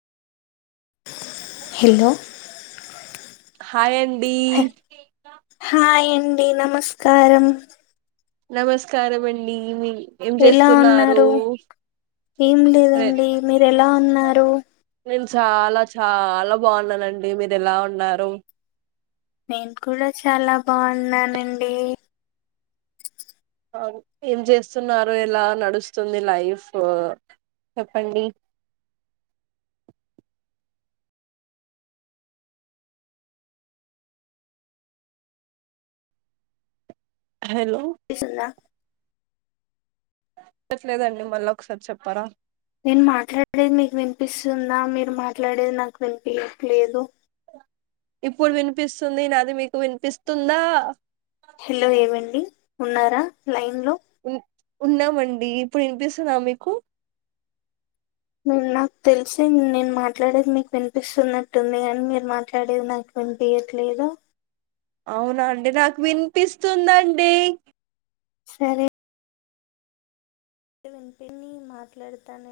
hello హాయండి hi అండి నమస్కారం నమస్కారం అండి మీ ఏం ఎలా చేస్తున్నారు ఉన్నారు ఏం అదే లేదండి మీరు ఎలా ఉన్నారు నేను చాలా చాలా బాగున్నానండి మీరు ఎలా ఉన్నారు నేను కూడా చాలా బాగున్నానండి ఏం చేస్తున్నారు ఎలా నడుస్తుంది లైఫ్ చెప్పండి అ హలో స్తుందా ట్లేదండి మళ్ళీ ఒకసారి చెప్పారా నేను మాట్లాడేది మీకు వినిపిస్తుంద మీరు మాట్లాడేది నాకు వినిపియట్లేదు ఇప్పుడు వినిపిస్తుంది నాది మీకు వినిపిస్తుందా హలో ఏవండి ఉన్నారా లైన్ లో ఉన్నామండి ఇప్పుడు వినిపిస్తున్నా మీకు నేను నాకు తెలిసి నేను మాట్లాడేది మీకు వినిపిస్తున్నట్టుంది అని మీరు మాట్లాడేది నాకు వినిపయట్లేదుా అవునండి నాకు వినిపిస్తుందండి సరే తింటేనే మాట్లాడతాను